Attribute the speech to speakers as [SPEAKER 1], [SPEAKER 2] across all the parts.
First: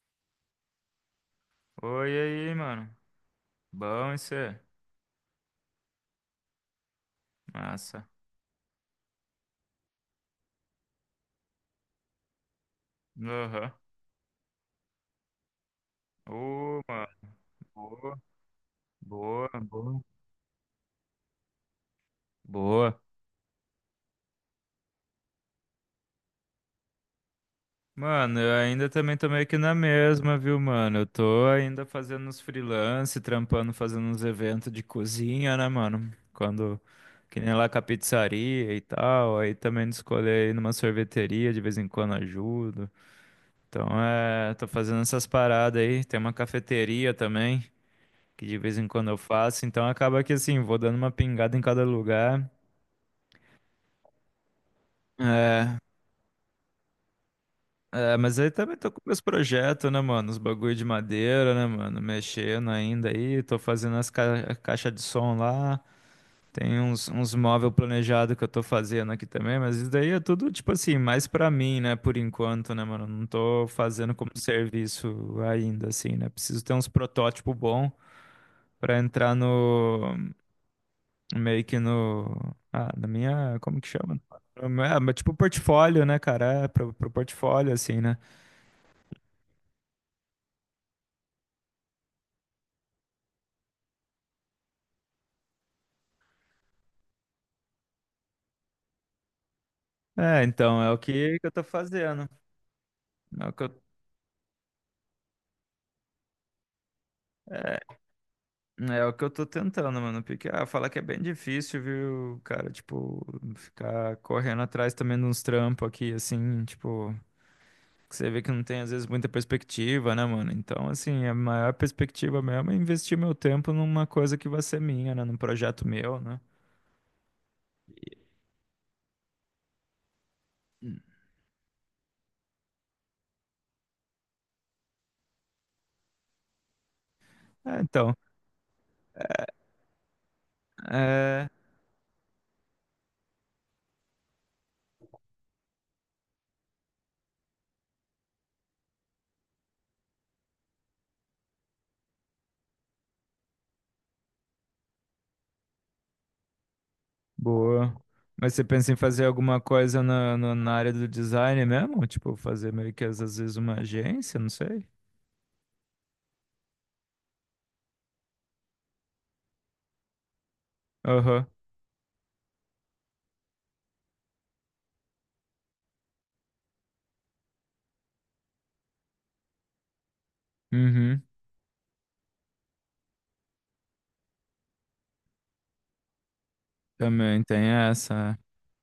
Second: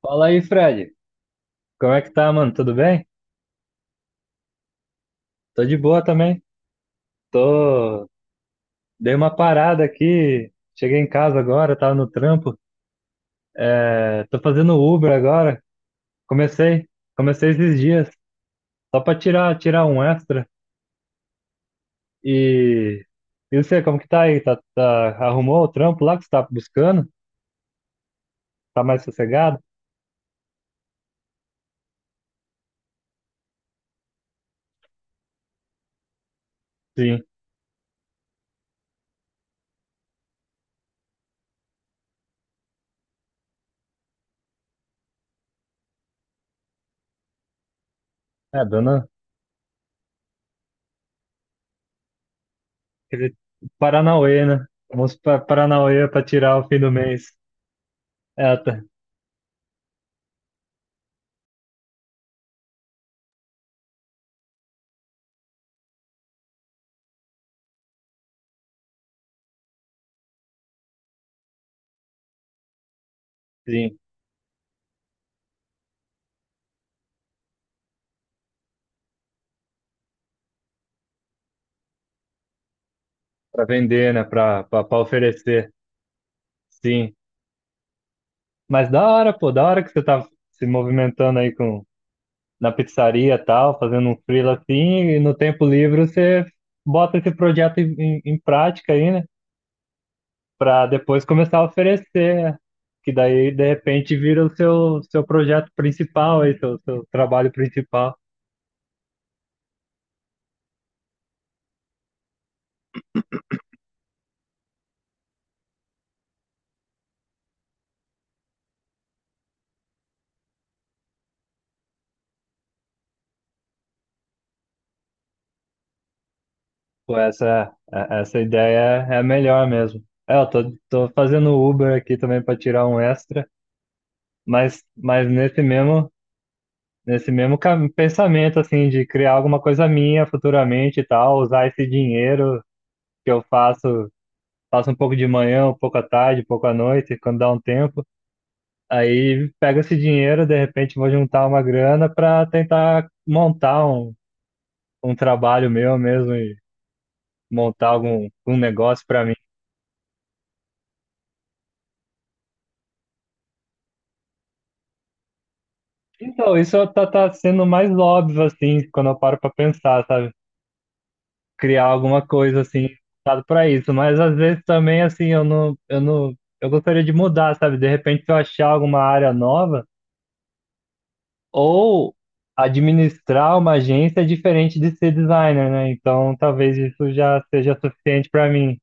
[SPEAKER 1] Fala aí, Fred. Como é
[SPEAKER 2] Oi,
[SPEAKER 1] que
[SPEAKER 2] e
[SPEAKER 1] tá, mano?
[SPEAKER 2] aí,
[SPEAKER 1] Tudo
[SPEAKER 2] mano.
[SPEAKER 1] bem?
[SPEAKER 2] Bom, isso é?
[SPEAKER 1] Tô de boa também. Tô...
[SPEAKER 2] Massa.
[SPEAKER 1] Dei uma parada aqui. Cheguei em casa agora, tava no trampo.
[SPEAKER 2] Aham.
[SPEAKER 1] Tô fazendo Uber agora.
[SPEAKER 2] Ô,
[SPEAKER 1] Comecei.
[SPEAKER 2] mano.
[SPEAKER 1] Comecei esses dias.
[SPEAKER 2] Boa,
[SPEAKER 1] Só pra
[SPEAKER 2] boa,
[SPEAKER 1] tirar
[SPEAKER 2] boa.
[SPEAKER 1] um extra.
[SPEAKER 2] Boa.
[SPEAKER 1] E... E você, como que tá aí? Tá... Arrumou o trampo lá que você tá buscando?
[SPEAKER 2] Mano, eu
[SPEAKER 1] Tá
[SPEAKER 2] ainda
[SPEAKER 1] mais
[SPEAKER 2] também tô meio
[SPEAKER 1] sossegado?
[SPEAKER 2] que na mesma, viu, mano? Eu tô ainda fazendo uns freelance, trampando, fazendo uns eventos de cozinha, né, mano?
[SPEAKER 1] Sim.
[SPEAKER 2] Que nem lá com a pizzaria e tal. Aí também de escolher ir numa sorveteria, de vez em quando ajudo. Então, tô fazendo essas paradas aí. Tem uma cafeteria também, que de
[SPEAKER 1] É,
[SPEAKER 2] vez em
[SPEAKER 1] dona...
[SPEAKER 2] quando eu faço, então acaba que, assim, vou dando uma pingada em cada lugar.
[SPEAKER 1] Aquele Paranauê, né? Vamos pra
[SPEAKER 2] É,
[SPEAKER 1] Paranauê pra tirar o fim do mês.
[SPEAKER 2] é, mas aí
[SPEAKER 1] É,
[SPEAKER 2] também
[SPEAKER 1] tá.
[SPEAKER 2] tô com meus projetos, né, mano? Os bagulho de madeira, né, mano? Mexendo ainda aí, tô fazendo as ca caixas de som lá. Tem uns móvel planejado que eu tô fazendo aqui também, mas isso daí é tudo, tipo assim, mais pra mim, né, por enquanto, né, mano? Não tô
[SPEAKER 1] Sim.
[SPEAKER 2] fazendo como serviço ainda, assim, né? Preciso ter uns protótipos bons pra entrar no, meio que no, ah, na minha.
[SPEAKER 1] Pra
[SPEAKER 2] Como que
[SPEAKER 1] vender,
[SPEAKER 2] chama?
[SPEAKER 1] né? Pra,
[SPEAKER 2] No
[SPEAKER 1] pra, pra
[SPEAKER 2] É, mas tipo
[SPEAKER 1] oferecer.
[SPEAKER 2] portfólio, né, cara? É, pro
[SPEAKER 1] Sim.
[SPEAKER 2] portfólio, assim, né?
[SPEAKER 1] Mas da hora, pô, da hora que você tá se movimentando aí, na pizzaria e tal, fazendo um freela assim, e no tempo livre você bota esse projeto em prática aí, né?
[SPEAKER 2] É, então,
[SPEAKER 1] Pra
[SPEAKER 2] é o
[SPEAKER 1] depois
[SPEAKER 2] que eu
[SPEAKER 1] começar a
[SPEAKER 2] tô fazendo.
[SPEAKER 1] oferecer, né? Que
[SPEAKER 2] É
[SPEAKER 1] daí,
[SPEAKER 2] o que
[SPEAKER 1] de
[SPEAKER 2] eu,
[SPEAKER 1] repente, vira o seu projeto principal aí, seu trabalho
[SPEAKER 2] é,
[SPEAKER 1] principal.
[SPEAKER 2] É o que eu tô tentando, mano. Porque, ah, falar que é bem difícil, viu, cara? Tipo, ficar correndo atrás também de uns trampos aqui, assim, tipo, que você vê que não tem, às vezes, muita perspectiva, né, mano? Então, assim, a maior perspectiva mesmo é investir meu tempo numa coisa que vai ser minha, né? Num projeto meu, né?
[SPEAKER 1] Pô, essa ideia é a melhor mesmo. É, eu tô, tô fazendo Uber aqui também para tirar um extra, mas nesse mesmo.
[SPEAKER 2] É, então,
[SPEAKER 1] Pensamento, assim, de criar alguma coisa minha futuramente e tal,
[SPEAKER 2] é,
[SPEAKER 1] usar esse dinheiro que eu faço um pouco de manhã, um pouco à tarde, um pouco à noite, quando dá um tempo. Aí pego esse dinheiro, de repente vou juntar uma grana para tentar montar um trabalho meu mesmo e montar
[SPEAKER 2] boa.
[SPEAKER 1] algum
[SPEAKER 2] Mas
[SPEAKER 1] um
[SPEAKER 2] você pensa em
[SPEAKER 1] negócio para
[SPEAKER 2] fazer
[SPEAKER 1] mim.
[SPEAKER 2] alguma coisa na área do design mesmo? Tipo, fazer meio que às vezes uma agência, não sei.
[SPEAKER 1] Então, isso tá sendo mais óbvio, assim, quando eu paro para pensar, sabe?
[SPEAKER 2] Aham.
[SPEAKER 1] Criar alguma coisa assim voltado para isso, mas às vezes também assim eu não eu não eu gostaria de mudar, sabe? De repente se eu achar alguma área nova
[SPEAKER 2] Uhum.
[SPEAKER 1] ou administrar uma agência é diferente de ser designer, né? Então talvez isso já
[SPEAKER 2] Também tem
[SPEAKER 1] seja suficiente
[SPEAKER 2] essa.
[SPEAKER 1] para mim.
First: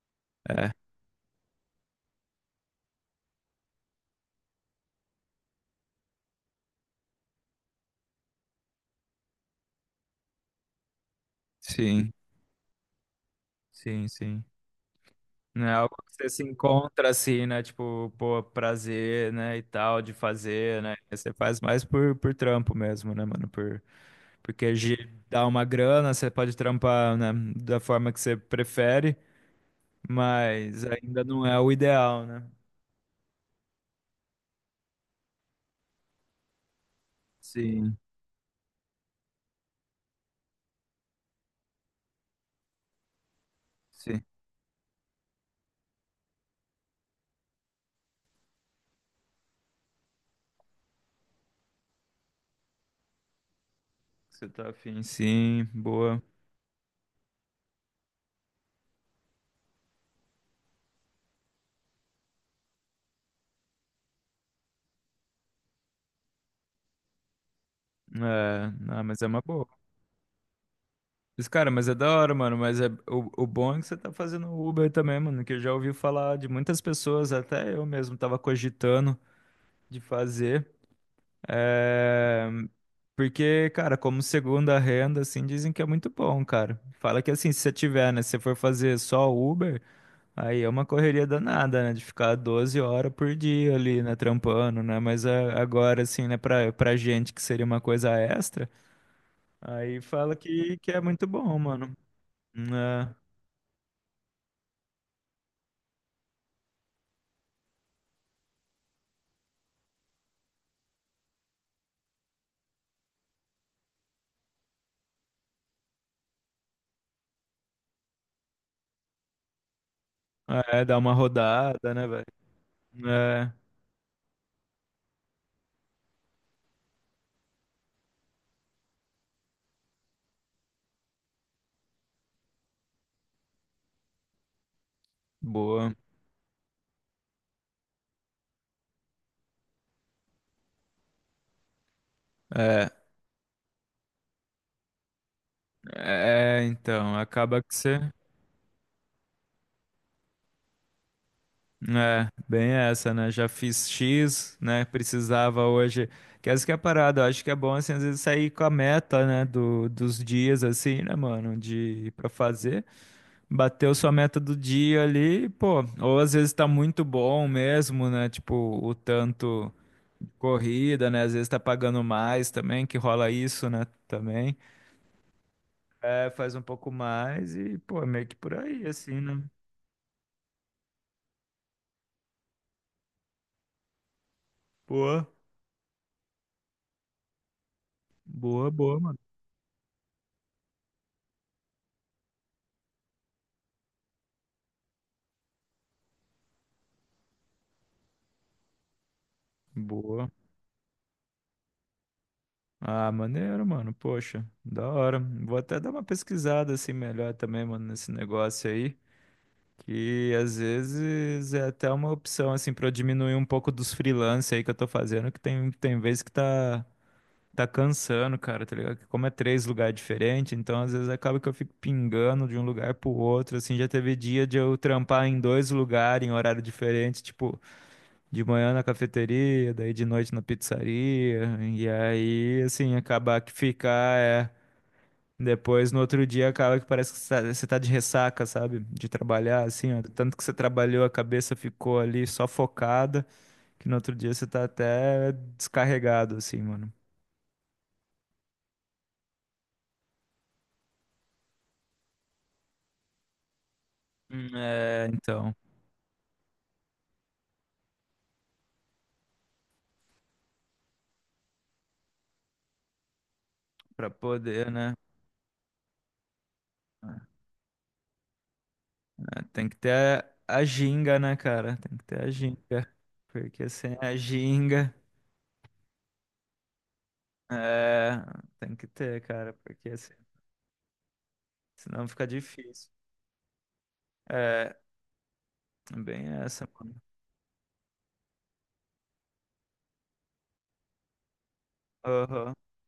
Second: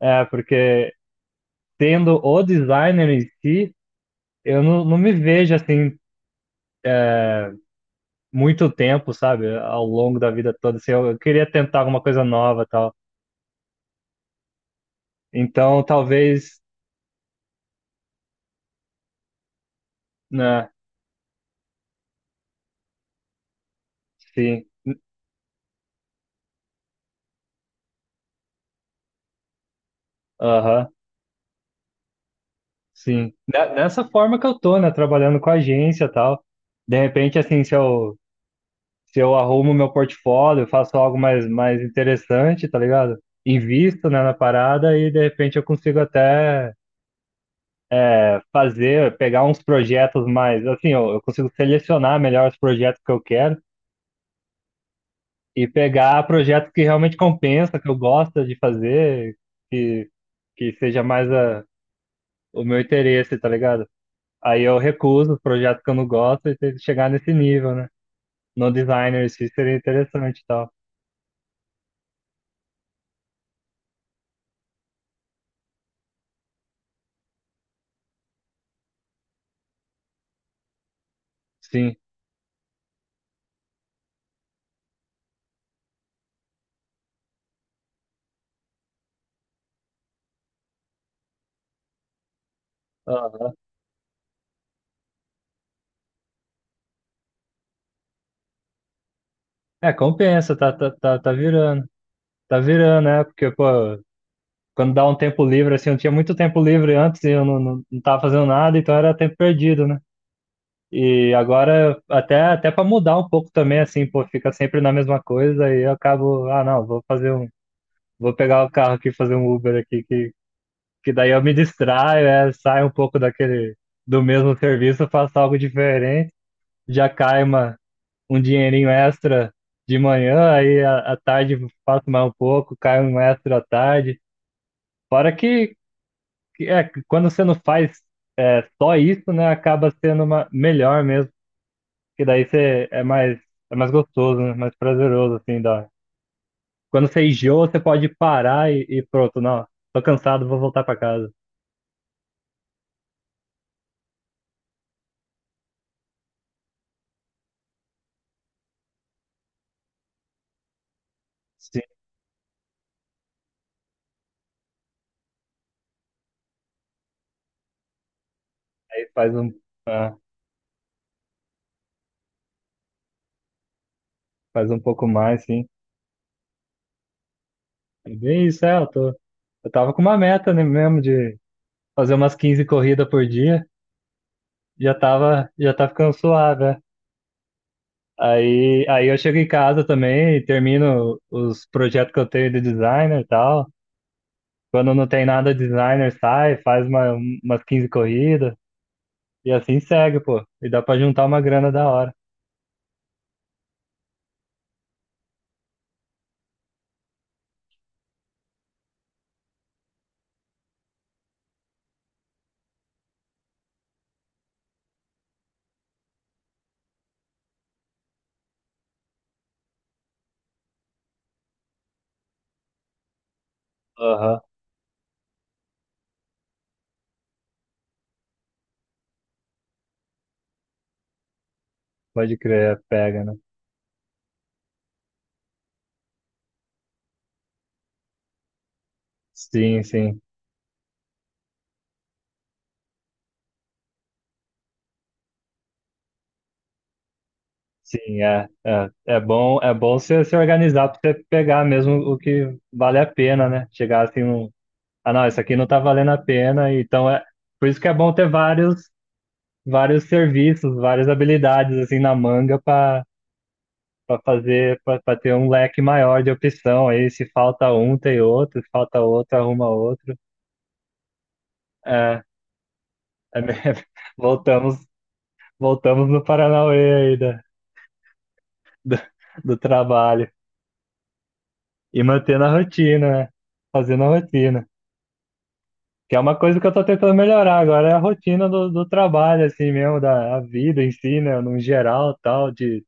[SPEAKER 1] É,
[SPEAKER 2] É. É.
[SPEAKER 1] porque tendo o designer em si, eu não, não me vejo assim muito tempo, sabe? Ao longo da vida toda, assim, eu queria tentar alguma
[SPEAKER 2] Sim.
[SPEAKER 1] coisa nova, e tal.
[SPEAKER 2] Sim, sim. Não é
[SPEAKER 1] Então
[SPEAKER 2] algo que você se
[SPEAKER 1] talvez,
[SPEAKER 2] encontra assim, né? Tipo, pô, prazer, né? E tal, de
[SPEAKER 1] né?
[SPEAKER 2] fazer, né? Você faz mais por trampo mesmo, né, mano? Por,
[SPEAKER 1] Sim.
[SPEAKER 2] porque gi- dá uma grana, você pode trampar, né? Da forma que você prefere, mas
[SPEAKER 1] Aham.
[SPEAKER 2] ainda não é o ideal, né?
[SPEAKER 1] Sim. Nessa forma que eu tô, né? Trabalhando com agência e tal. De repente, assim,
[SPEAKER 2] Sim.
[SPEAKER 1] se eu arrumo meu portfólio, faço algo mais interessante, tá ligado? Invisto, né,
[SPEAKER 2] Sim,
[SPEAKER 1] na parada e de repente eu consigo até é, fazer, pegar uns projetos mais, assim, eu consigo selecionar melhor os projetos que eu quero
[SPEAKER 2] você tá afim, sim,
[SPEAKER 1] e
[SPEAKER 2] boa.
[SPEAKER 1] pegar projetos que realmente compensa, que eu gosto de fazer, que, que seja mais a, o meu interesse, tá ligado? Aí eu recuso os projetos que eu não gosto e tem que chegar nesse nível, né? No
[SPEAKER 2] É, ah, mas
[SPEAKER 1] designer,
[SPEAKER 2] é
[SPEAKER 1] isso
[SPEAKER 2] uma boa.
[SPEAKER 1] seria interessante e tal.
[SPEAKER 2] Mas, cara, mas é da hora, mano. Mas é, o bom é que você tá fazendo Uber também, mano. Que eu já ouvi falar de muitas pessoas, até eu mesmo tava cogitando de fazer.
[SPEAKER 1] Sim.
[SPEAKER 2] É, porque, cara, como segunda renda, assim, dizem que é muito bom, cara. Fala que, assim, se você tiver, né? Se você for fazer só Uber, aí é uma correria danada, né? De ficar 12 horas por
[SPEAKER 1] Aham.
[SPEAKER 2] dia ali, né? Trampando, né? Mas agora, assim, né? Pra, pra gente que seria uma coisa extra,
[SPEAKER 1] É,
[SPEAKER 2] aí fala
[SPEAKER 1] compensa, tá, tá,
[SPEAKER 2] que é
[SPEAKER 1] tá,
[SPEAKER 2] muito
[SPEAKER 1] tá
[SPEAKER 2] bom,
[SPEAKER 1] virando.
[SPEAKER 2] mano.
[SPEAKER 1] Tá virando, né? Porque, pô, quando dá um tempo livre, assim, eu tinha muito tempo livre antes e eu não tava fazendo nada, então era tempo perdido, né? E agora, até para mudar um pouco também, assim, pô, fica sempre na mesma coisa e eu acabo, ah, não, vou fazer um. Vou pegar o carro aqui, e fazer um Uber aqui, que
[SPEAKER 2] É, é dar
[SPEAKER 1] que
[SPEAKER 2] uma
[SPEAKER 1] daí eu me
[SPEAKER 2] rodada, né, velho?
[SPEAKER 1] distraio, é, saio um pouco
[SPEAKER 2] É,
[SPEAKER 1] daquele do mesmo serviço, faço algo diferente, já cai um dinheirinho extra de manhã, aí à tarde faço mais um pouco, cai um extra à tarde. Fora
[SPEAKER 2] boa.
[SPEAKER 1] que é, que quando você não faz é, só isso, né, acaba sendo uma, melhor mesmo, que daí
[SPEAKER 2] É,
[SPEAKER 1] é mais gostoso, né, mais prazeroso, assim, da...
[SPEAKER 2] é,
[SPEAKER 1] Quando
[SPEAKER 2] então,
[SPEAKER 1] você
[SPEAKER 2] acaba
[SPEAKER 1] enjoa,
[SPEAKER 2] que
[SPEAKER 1] você pode
[SPEAKER 2] você.
[SPEAKER 1] parar e pronto, não, tô cansado, vou voltar para casa.
[SPEAKER 2] É, bem essa, né? Já fiz X, né? Precisava hoje. Que essa que é a parada, eu acho que é bom, assim, às vezes sair com a meta, né? Dos dias, assim, né, mano?
[SPEAKER 1] Sim.
[SPEAKER 2] De, pra fazer. Bateu sua meta do dia ali, pô. Ou às vezes tá muito bom mesmo, né? Tipo, o
[SPEAKER 1] Aí faz um...
[SPEAKER 2] tanto
[SPEAKER 1] ah,
[SPEAKER 2] corrida, né? Às vezes tá pagando mais também, que rola isso, né? Também.
[SPEAKER 1] faz um pouco mais, sim.
[SPEAKER 2] É, faz um pouco mais e, pô, é
[SPEAKER 1] É
[SPEAKER 2] meio que
[SPEAKER 1] bem
[SPEAKER 2] por
[SPEAKER 1] isso, é,
[SPEAKER 2] aí, assim, né?
[SPEAKER 1] eu tava com uma meta, né, mesmo de fazer umas 15 corridas por dia,
[SPEAKER 2] Boa,
[SPEAKER 1] já tá ficando suave, né?
[SPEAKER 2] boa,
[SPEAKER 1] Aí,
[SPEAKER 2] boa,
[SPEAKER 1] aí eu
[SPEAKER 2] mano.
[SPEAKER 1] chego em casa também e termino os projetos que eu tenho de designer e tal. Quando não tem nada designer, sai, faz umas 15 corridas e assim segue,
[SPEAKER 2] Boa.
[SPEAKER 1] pô. E dá pra juntar uma grana da hora.
[SPEAKER 2] Ah, maneiro, mano. Poxa, da hora. Vou até dar uma pesquisada assim melhor também, mano, nesse negócio aí. Que às vezes é até uma opção, assim, pra eu diminuir um pouco dos freelance aí que eu tô fazendo, que tem vezes que tá, tá cansando, cara, tá ligado? Que como é três lugares diferentes, então às vezes acaba que eu fico pingando de um lugar pro outro, assim, já teve
[SPEAKER 1] Aham,
[SPEAKER 2] dia de eu trampar em dois lugares, em horário diferente, tipo, de manhã na cafeteria, daí de noite na pizzaria, e
[SPEAKER 1] pode
[SPEAKER 2] aí,
[SPEAKER 1] crer, é,
[SPEAKER 2] assim,
[SPEAKER 1] pega, né?
[SPEAKER 2] acabar que ficar, é. Depois, no outro dia, acaba que parece que você tá de ressaca, sabe? De trabalhar,
[SPEAKER 1] Sim,
[SPEAKER 2] assim, ó.
[SPEAKER 1] sim.
[SPEAKER 2] Tanto que você trabalhou, a cabeça ficou ali só focada, que no outro dia você tá até descarregado, assim, mano.
[SPEAKER 1] Sim, é bom você se organizar para você pegar mesmo o que vale a pena, né? Chegar assim, num,
[SPEAKER 2] É,
[SPEAKER 1] ah, não, isso
[SPEAKER 2] então,
[SPEAKER 1] aqui não tá valendo a pena, então é por isso que é bom ter vários, vários serviços, várias habilidades assim na manga
[SPEAKER 2] pra
[SPEAKER 1] para
[SPEAKER 2] poder,
[SPEAKER 1] fazer,
[SPEAKER 2] né?
[SPEAKER 1] para ter um leque maior de opção. Aí se falta um, tem outro, se falta outro,
[SPEAKER 2] É, tem
[SPEAKER 1] arruma
[SPEAKER 2] que ter
[SPEAKER 1] outro.
[SPEAKER 2] a ginga, né, cara? Tem que ter
[SPEAKER 1] É,
[SPEAKER 2] a ginga.
[SPEAKER 1] é me-
[SPEAKER 2] Porque sem a
[SPEAKER 1] voltamos,
[SPEAKER 2] ginga,
[SPEAKER 1] voltamos no Paranauê aí
[SPEAKER 2] é, tem que
[SPEAKER 1] do,
[SPEAKER 2] ter, cara,
[SPEAKER 1] do
[SPEAKER 2] porque, assim,
[SPEAKER 1] trabalho e
[SPEAKER 2] senão fica
[SPEAKER 1] mantendo a
[SPEAKER 2] difícil.
[SPEAKER 1] rotina, né? Fazendo a rotina.
[SPEAKER 2] É,
[SPEAKER 1] Que é
[SPEAKER 2] bem
[SPEAKER 1] uma coisa que
[SPEAKER 2] essa,
[SPEAKER 1] eu tô
[SPEAKER 2] mano.
[SPEAKER 1] tentando melhorar agora, é a rotina do trabalho, assim mesmo, da a vida em si, né? No geral, tal,
[SPEAKER 2] Aham,
[SPEAKER 1] de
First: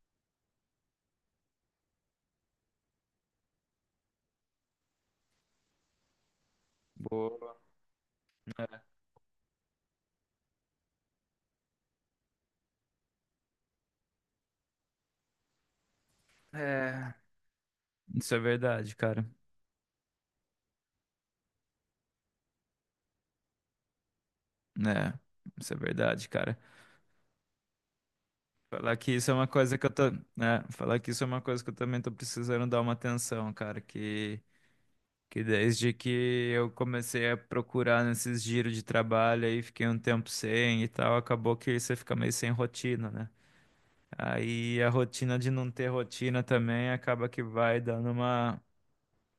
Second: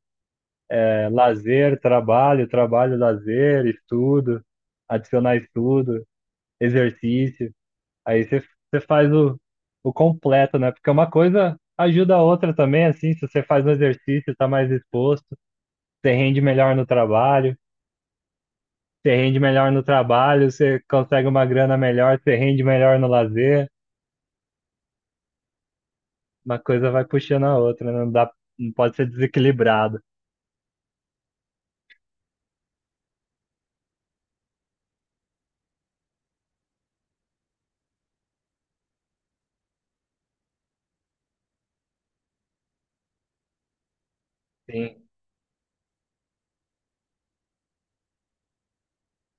[SPEAKER 1] é, lazer, trabalho, trabalho, lazer, estudo, adicionar estudo, exercício.
[SPEAKER 2] boa.
[SPEAKER 1] Aí você faz o completo, né? Porque uma coisa ajuda a outra também, assim, se você faz um exercício, tá mais exposto, você rende melhor no
[SPEAKER 2] É.
[SPEAKER 1] trabalho,
[SPEAKER 2] Isso é verdade,
[SPEAKER 1] você
[SPEAKER 2] cara.
[SPEAKER 1] rende melhor no trabalho, você consegue uma grana melhor, você rende melhor no lazer.
[SPEAKER 2] É, isso é verdade,
[SPEAKER 1] Uma
[SPEAKER 2] cara.
[SPEAKER 1] coisa vai puxando a outra, né? Não pode
[SPEAKER 2] Falar
[SPEAKER 1] ser
[SPEAKER 2] que isso é uma coisa que eu
[SPEAKER 1] desequilibrado.
[SPEAKER 2] tô, né, falar que isso é uma coisa que eu também tô precisando dar uma atenção, cara, que desde que eu comecei a procurar nesses giros de trabalho aí, fiquei um tempo sem e tal, acabou que você fica meio sem rotina, né? Aí a
[SPEAKER 1] Sim,
[SPEAKER 2] rotina de não ter rotina também acaba que vai dando uma.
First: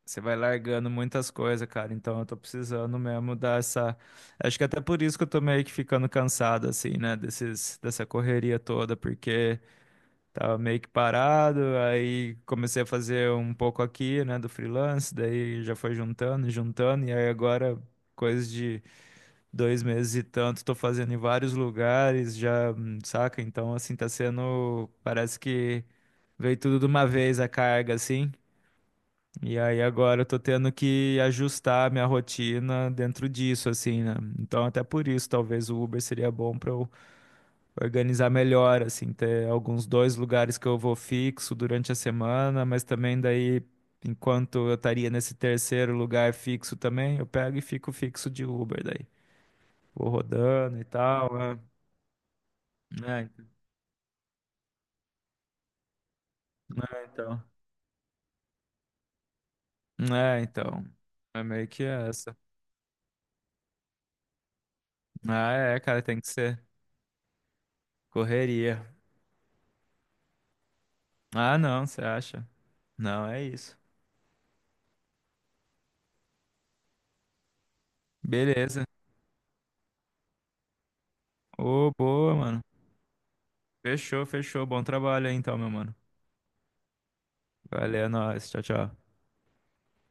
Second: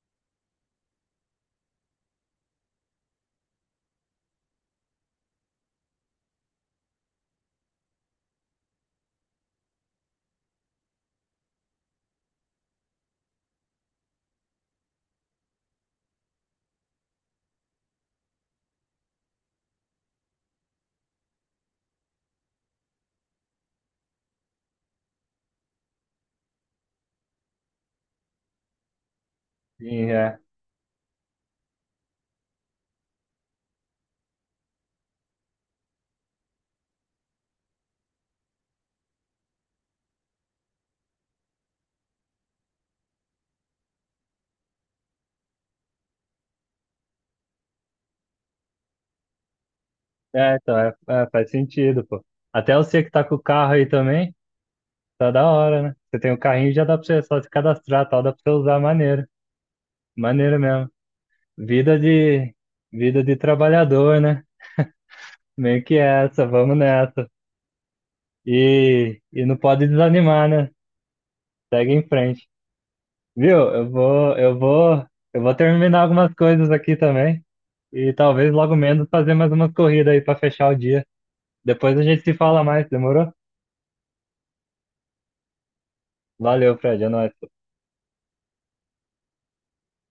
[SPEAKER 2] Você vai largando muitas coisas, cara. Então eu tô precisando mesmo dar essa. Acho que até por isso que eu tô meio que ficando cansado, assim, né? Desses, dessa correria toda, porque tava meio que parado, aí comecei a fazer um pouco aqui, né, do freelance, daí já foi juntando, e juntando, e aí agora, coisa de 2 meses e tanto, tô fazendo em vários lugares, já, saca? Então, assim, tá sendo. Parece que veio tudo de uma vez a carga, assim. E aí
[SPEAKER 1] sim,
[SPEAKER 2] agora eu
[SPEAKER 1] é.
[SPEAKER 2] tô tendo que ajustar a minha rotina dentro disso, assim, né? Então até por isso, talvez o Uber seria bom pra eu organizar melhor, assim, ter alguns dois lugares que eu vou fixo durante a semana, mas também daí, enquanto eu estaria nesse terceiro lugar fixo também, eu pego e fico fixo de Uber daí. Vou
[SPEAKER 1] É, então,
[SPEAKER 2] rodando e tal,
[SPEAKER 1] faz
[SPEAKER 2] né?
[SPEAKER 1] sentido, pô. Até você que tá
[SPEAKER 2] É,
[SPEAKER 1] com o carro aí também, tá da hora, né? Você tem o carrinho, já dá pra
[SPEAKER 2] é,
[SPEAKER 1] você só
[SPEAKER 2] então.
[SPEAKER 1] se cadastrar, tal, dá pra você usar, maneiro.
[SPEAKER 2] É,
[SPEAKER 1] Maneiro
[SPEAKER 2] então.
[SPEAKER 1] mesmo.
[SPEAKER 2] É meio que
[SPEAKER 1] Vida
[SPEAKER 2] essa.
[SPEAKER 1] de, Vida de trabalhador, né?
[SPEAKER 2] Ah, é,
[SPEAKER 1] Meio que
[SPEAKER 2] cara, tem que
[SPEAKER 1] essa,
[SPEAKER 2] ser
[SPEAKER 1] vamos nessa.
[SPEAKER 2] correria.
[SPEAKER 1] E não pode desanimar, né?
[SPEAKER 2] Ah, não,
[SPEAKER 1] Segue
[SPEAKER 2] você
[SPEAKER 1] em frente.
[SPEAKER 2] acha? Não, é
[SPEAKER 1] Viu?
[SPEAKER 2] isso.
[SPEAKER 1] Eu vou terminar algumas coisas aqui também. E talvez logo
[SPEAKER 2] Beleza.
[SPEAKER 1] menos fazer mais umas corridas aí pra fechar o dia.
[SPEAKER 2] Ô,
[SPEAKER 1] Depois a gente se
[SPEAKER 2] boa, mano.
[SPEAKER 1] fala mais, demorou?
[SPEAKER 2] Fechou, fechou. Bom trabalho aí então, meu mano.
[SPEAKER 1] Valeu, Fred, é nóis.
[SPEAKER 2] Valeu, é nóis. Tchau, tchau.